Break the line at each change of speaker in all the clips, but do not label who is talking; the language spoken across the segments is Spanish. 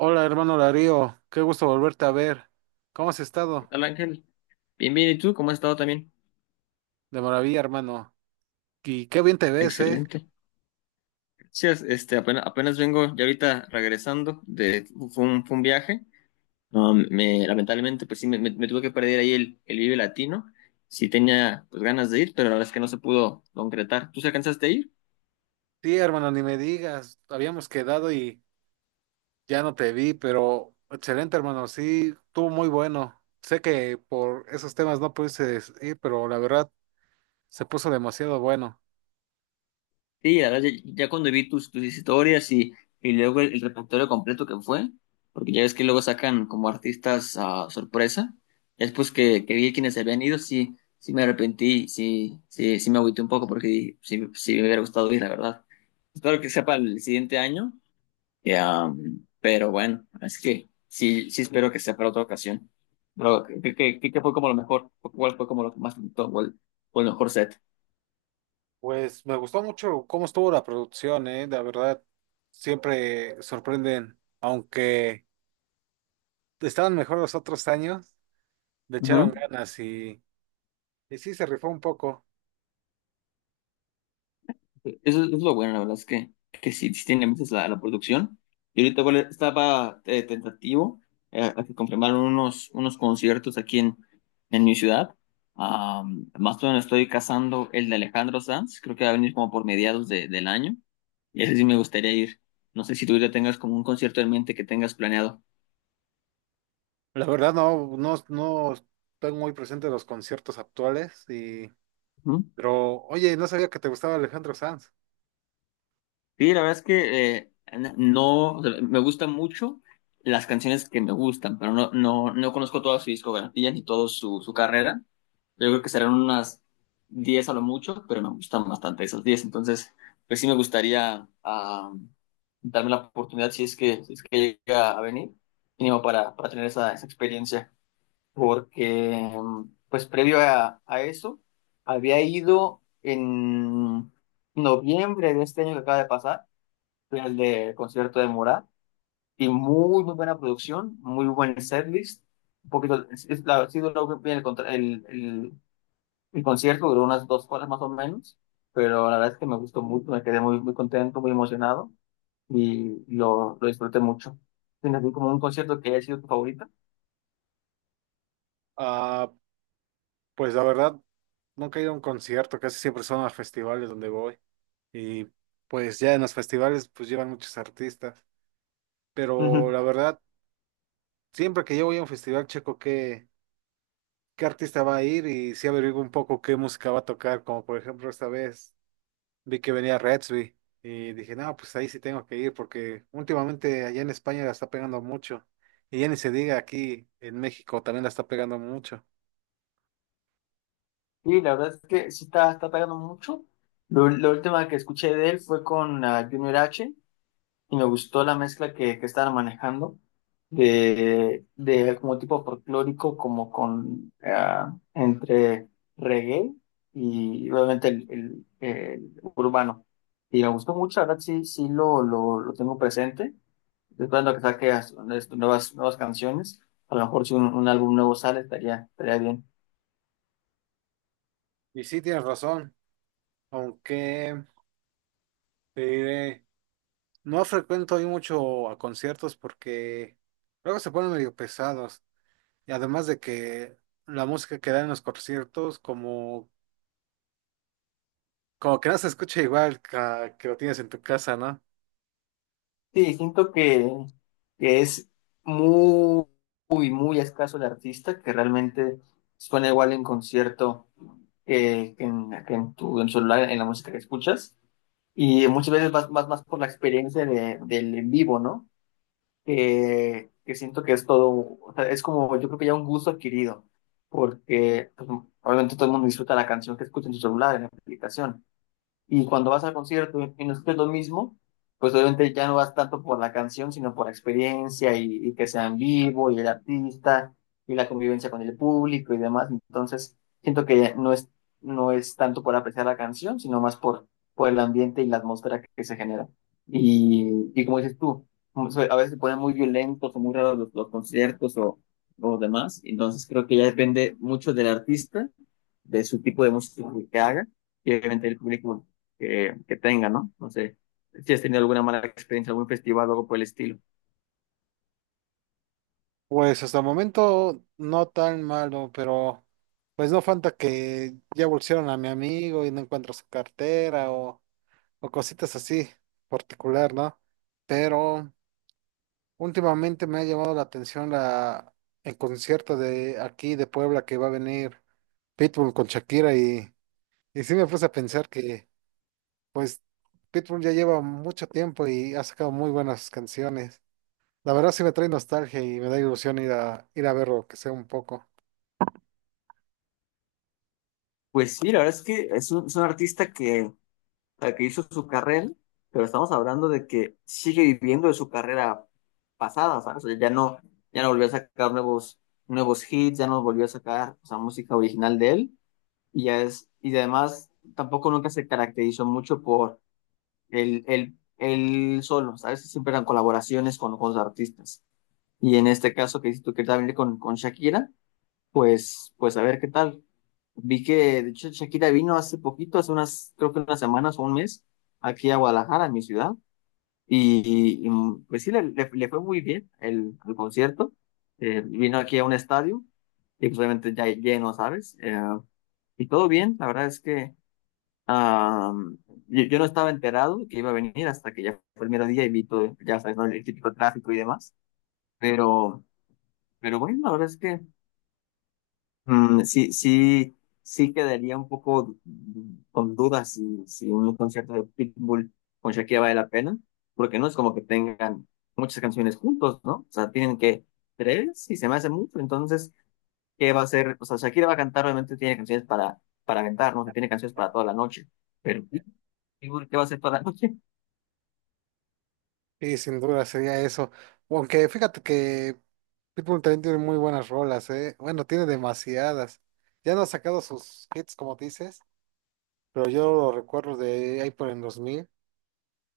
Hola, hermano Larío, qué gusto volverte a ver. ¿Cómo has estado?
Hola Ángel, bien, bien, ¿y tú? ¿Cómo has estado también?
De maravilla, hermano. Y qué bien te ves, ¿eh?
Excelente. Sí, este, apenas, apenas vengo ya ahorita regresando de, fue un viaje. No, lamentablemente, pues sí, me tuve que perder ahí el Vive Latino. Sí tenía, pues, ganas de ir, pero la verdad es que no se pudo concretar. ¿Tú se alcanzaste a ir?
Sí, hermano, ni me digas. Habíamos quedado y ya no te vi, pero excelente, hermano. Sí, estuvo muy bueno. Sé que por esos temas no pudiste ir, pero la verdad se puso demasiado bueno.
Sí, la verdad, ya cuando vi tus historias y, y luego el repertorio completo que fue, porque ya ves que luego sacan como artistas a sorpresa, ya después que vi quienes se habían ido, sí, sí me arrepentí, sí, sí, sí me agüité un poco porque sí, sí me hubiera gustado ir, la verdad. Espero que sea para el siguiente año, ya, pero bueno, es que sí, sí espero que sea para otra ocasión. Pero, ¿qué fue como lo mejor? ¿Cuál fue como lo que más te gustó? ¿O el mejor set?
Pues me gustó mucho cómo estuvo la producción, ¿eh? La verdad, siempre sorprenden, aunque estaban mejor los otros años, le echaron
Ujú.
ganas y... Y sí, se rifó un poco.
Eso es lo bueno, la verdad es que sí, sí tiene meses la producción. Y ahorita igual estaba tentativo a que confirmaron unos conciertos aquí en mi ciudad. Más o menos estoy cazando el de Alejandro Sanz, creo que va a venir como por mediados del año. Y ese sí me gustaría ir. No sé si tú ya tengas como un concierto en mente que tengas planeado.
La verdad no, no, no estoy muy presente en los conciertos actuales y, pero oye, no sabía que te gustaba Alejandro Sanz.
Sí, la verdad es que no, o sea, me gustan mucho las canciones que me gustan, pero no, no, no conozco toda su discografía ni toda su carrera. Yo creo que serán unas 10 a lo mucho, pero me gustan bastante esas 10. Entonces, pues sí me gustaría darme la oportunidad si es que llega a venir, mínimo para tener esa experiencia. Porque, pues previo a eso, había ido en noviembre de este año que acaba de pasar fui al de concierto de Morat y muy, muy buena producción, muy buen setlist. Un poquito, sí duró bien el, contra- el concierto, duró unas 2 horas más o menos, pero la verdad es que me gustó mucho, me quedé muy, muy contento, muy emocionado y lo disfruté mucho. ¿Tienes así como un concierto que haya sido tu favorita?
Ah, pues la verdad, nunca he ido a un concierto, casi siempre son a festivales donde voy. Y pues ya en los festivales pues llevan muchos artistas. Pero
Ujú.
la verdad, siempre que yo voy a un festival checo qué, qué artista va a ir y sí averiguo un poco qué música va a tocar, como por ejemplo esta vez. Vi que venía Redsby y dije, no, pues ahí sí tengo que ir porque últimamente allá en España la está pegando mucho. Y ya ni se diga aquí en México también la está pegando mucho.
Y la verdad es que sí está pegando mucho. La última que escuché de él fue con Junior H y me gustó la mezcla que estaban manejando de como tipo folclórico, como con entre reggae y obviamente el urbano. Y me gustó mucho, la verdad sí, sí lo tengo presente. Estoy esperando que saque nuevas canciones. A lo mejor si un álbum nuevo sale, estaría bien.
Y sí tienes razón, aunque te diré, no frecuento ahí mucho a conciertos porque luego se ponen medio pesados. Y además de que la música que dan en los conciertos como, como que no se escucha igual que, lo tienes en tu casa, ¿no?
Sí, siento que es muy, muy, muy escaso el artista que realmente suena igual en concierto que en tu en celular, en la música que escuchas. Y muchas veces vas, más más por la experiencia del en vivo, ¿no? Que siento que es todo, o sea, es como, yo creo que ya un gusto adquirido, porque pues, obviamente todo el mundo disfruta la canción que escucha en su celular, en la aplicación y cuando vas al concierto y no escuchas lo mismo, pues obviamente ya no vas tanto por la canción, sino por la experiencia y que sea en vivo y el artista y la convivencia con el público y demás. Entonces, siento que no es tanto por apreciar la canción, sino más por el ambiente y la atmósfera que se genera. Y como dices tú, como a veces se ponen muy violentos o muy raros los conciertos o demás. Entonces, creo que ya depende mucho del artista de su tipo de música que haga y obviamente el público que tenga, ¿no? No sé si has tenido alguna mala experiencia, algún festival o algo por el estilo.
Pues hasta el momento no tan malo, pero pues no falta que ya bolsearon a mi amigo y no encuentro su cartera o cositas así particular, ¿no? Pero últimamente me ha llamado la atención la, el concierto de aquí de Puebla que va a venir Pitbull con Shakira y sí me puse a pensar que pues Pitbull ya lleva mucho tiempo y ha sacado muy buenas canciones. La verdad sí me trae nostalgia y me da ilusión ir a, ir a verlo, que sea un poco.
Pues sí, la verdad es que es un artista que, o sea, que hizo su carrera, pero estamos hablando de que sigue viviendo de su carrera pasada, ¿sabes? O sea, ya no volvió a sacar nuevos hits, ya no volvió a sacar, o sea, música original de él, y ya es, y además tampoco nunca se caracterizó mucho por él solo, ¿sabes? Siempre eran colaboraciones con los artistas. Y en este caso que dices tú que también con Shakira, pues a ver qué tal. Vi que, de hecho, Shakira vino hace poquito, hace unas, creo que unas semanas o un mes, aquí a Guadalajara, en mi ciudad. Y, pues sí, le fue muy bien el concierto. Vino aquí a un estadio y pues obviamente ya lleno, ¿sabes? Y todo bien, la verdad es que Am, yo no estaba enterado que iba a venir hasta que ya fue el mero día y vi todo, ya sabes, ¿no? El típico tráfico y demás. Pero, pero bueno, la verdad es que sí, sí, sí quedaría un poco con dudas si un concierto de Pitbull con Shakira vale la pena, porque no es como que tengan muchas canciones juntos, ¿no? O sea, tienen que tres y se me hace mucho. Entonces, ¿qué va a hacer? O sea, Shakira va a cantar, obviamente tiene canciones para aventar, ¿no? Que tiene canciones para toda la noche. Pero Pitbull, ¿qué va a hacer toda la noche?
Sí, sin duda sería eso. Aunque fíjate que Pitbull también tiene muy buenas rolas, ¿eh? Bueno, tiene demasiadas. Ya no ha sacado sus hits, como dices, pero yo lo recuerdo de ahí por el 2000.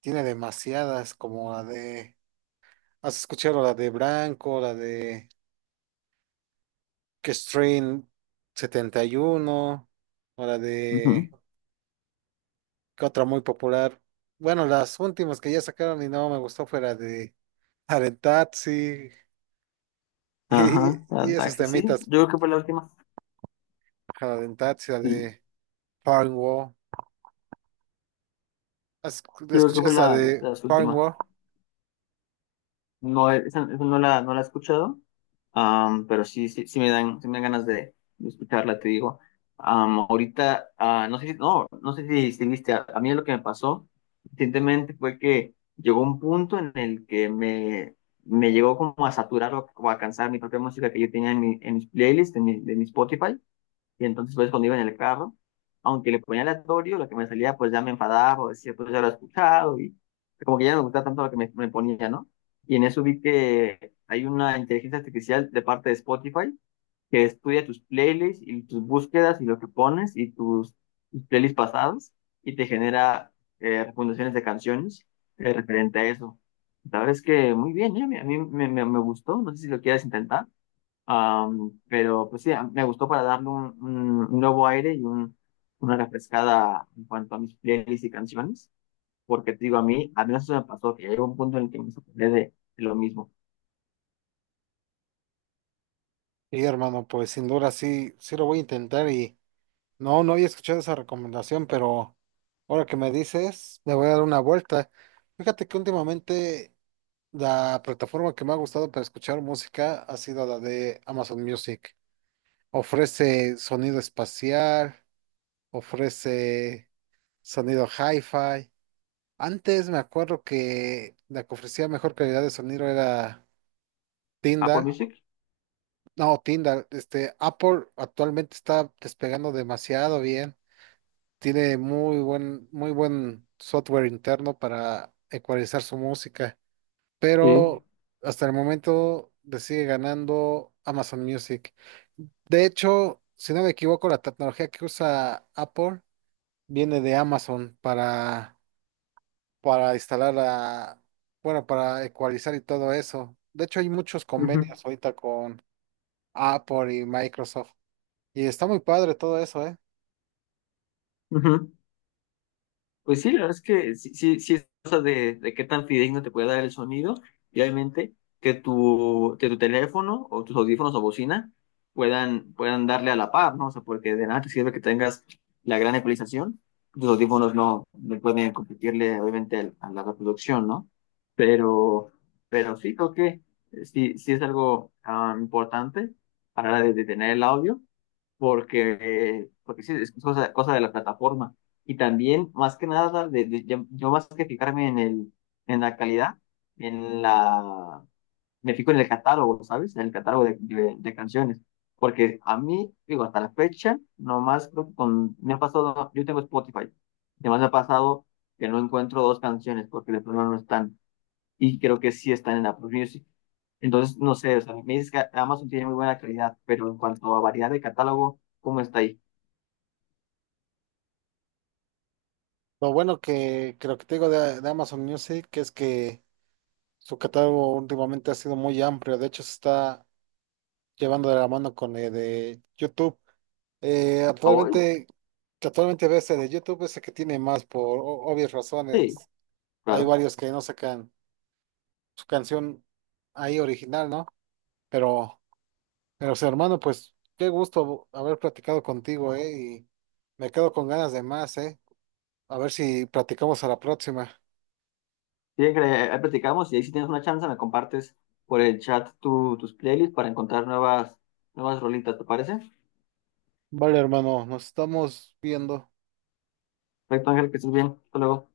Tiene demasiadas, como la de... ¿Has escuchado la de Branco, la de que Strain 71 o la
Ujú.
de...? ¿Qué otra muy popular? Bueno, las últimas que ya sacaron y no me gustó fue la de... La de
Ajá,
y
la
esos
taxi, sí.
temitas
Yo creo que fue la última.
Cadenazzi, la
Sí,
de Farnwall. ¿Has-
yo creo que
¿Escuché
fue
esa de
de las últimas.
Farnwall?
No, esa no la he escuchado, pero sí, sí, sí me dan ganas de escucharla, te digo. Ahorita, no sé si, no, no sé si viste, a mí lo que me pasó recientemente fue que llegó un punto en el que me llegó como a saturar o a cansar mi propia música que yo tenía en mis playlists, de mi Spotify. Y entonces pues cuando iba en el carro, aunque le ponía aleatorio, lo que me salía pues ya me enfadaba o decía pues ya lo he escuchado y como que ya no me gustaba tanto lo que me ponía, ¿no? Y en eso vi que hay una inteligencia artificial de parte de Spotify que estudia tus playlists y tus búsquedas y lo que pones y tus playlists pasados y te genera recomendaciones de canciones referente a eso. La verdad es que muy bien, ¿eh? A mí me gustó, no sé si lo quieres intentar. Pero pues sí, me gustó para darle un nuevo aire y una refrescada en cuanto a mis playlists y canciones, porque te digo, a mí eso me pasó, que llegó un punto en el que me sorprendí de lo mismo.
Y hermano, pues sin duda sí, sí lo voy a intentar y no, no había escuchado esa recomendación, pero ahora que me dices, le voy a dar una vuelta. Fíjate que últimamente la plataforma que me ha gustado para escuchar música ha sido la de Amazon Music. Ofrece sonido espacial, ofrece sonido hi-fi. Antes me acuerdo que la que ofrecía mejor calidad de sonido era
Apple
Tinder,
Music,
no, Tinder, este, Apple actualmente está despegando demasiado bien. Tiene muy buen software interno para ecualizar su música,
sí.
pero hasta el momento le sigue ganando Amazon Music. De hecho, si no me equivoco, la tecnología que usa Apple viene de Amazon para instalar la, bueno, para ecualizar y todo eso. De hecho, hay muchos
Ujú,
convenios ahorita con Apple y Microsoft. Y está muy padre todo eso, ¿eh?
ujú. Pues sí, la verdad es que sí, sí, sí es cosa de qué tan fidedigno te puede dar el sonido y obviamente que tu teléfono o tus audífonos o bocina puedan darle a la par, ¿no? O sea, porque de nada te sirve que tengas la gran ecualización, tus audífonos no, no pueden competirle obviamente a la reproducción, ¿no? Pero, pero sí creo que sí, sí es algo importante a la hora de tener el audio porque sí, es cosa de la plataforma. Y también, más que nada, yo más que fijarme en la calidad, en la, me fijo en el catálogo, ¿sabes? En el catálogo de canciones. Porque a mí, digo, hasta la fecha, nomás creo que me ha pasado, yo tengo Spotify, además me ha pasado que no encuentro dos canciones porque de plano no están y creo que sí están en Apple Music. Entonces, no sé, o sea, me dices que Amazon tiene muy buena calidad, pero en cuanto a variedad de catálogo, ¿cómo está ahí?
Lo bueno que creo que te digo de Amazon Music es que su catálogo últimamente ha sido muy amplio. De hecho, se está llevando de la mano con el de YouTube.
¿A hoy?
Actualmente, que actualmente ves el de YouTube es el que tiene más por obvias razones.
Sí,
Hay
claro.
varios que no sacan su canción ahí original, ¿no? Pero, pero, sí, hermano, pues qué gusto haber platicado contigo, ¿eh? Y me quedo con ganas de más, ¿eh? A ver si platicamos a la próxima.
Sí, que ahí platicamos y ahí si tienes una chance me compartes por el chat tus playlists para encontrar nuevas rolitas, ¿te parece?
Vale, hermano, nos estamos viendo.
Perfecto, Ángel, que estés bien. Hasta luego.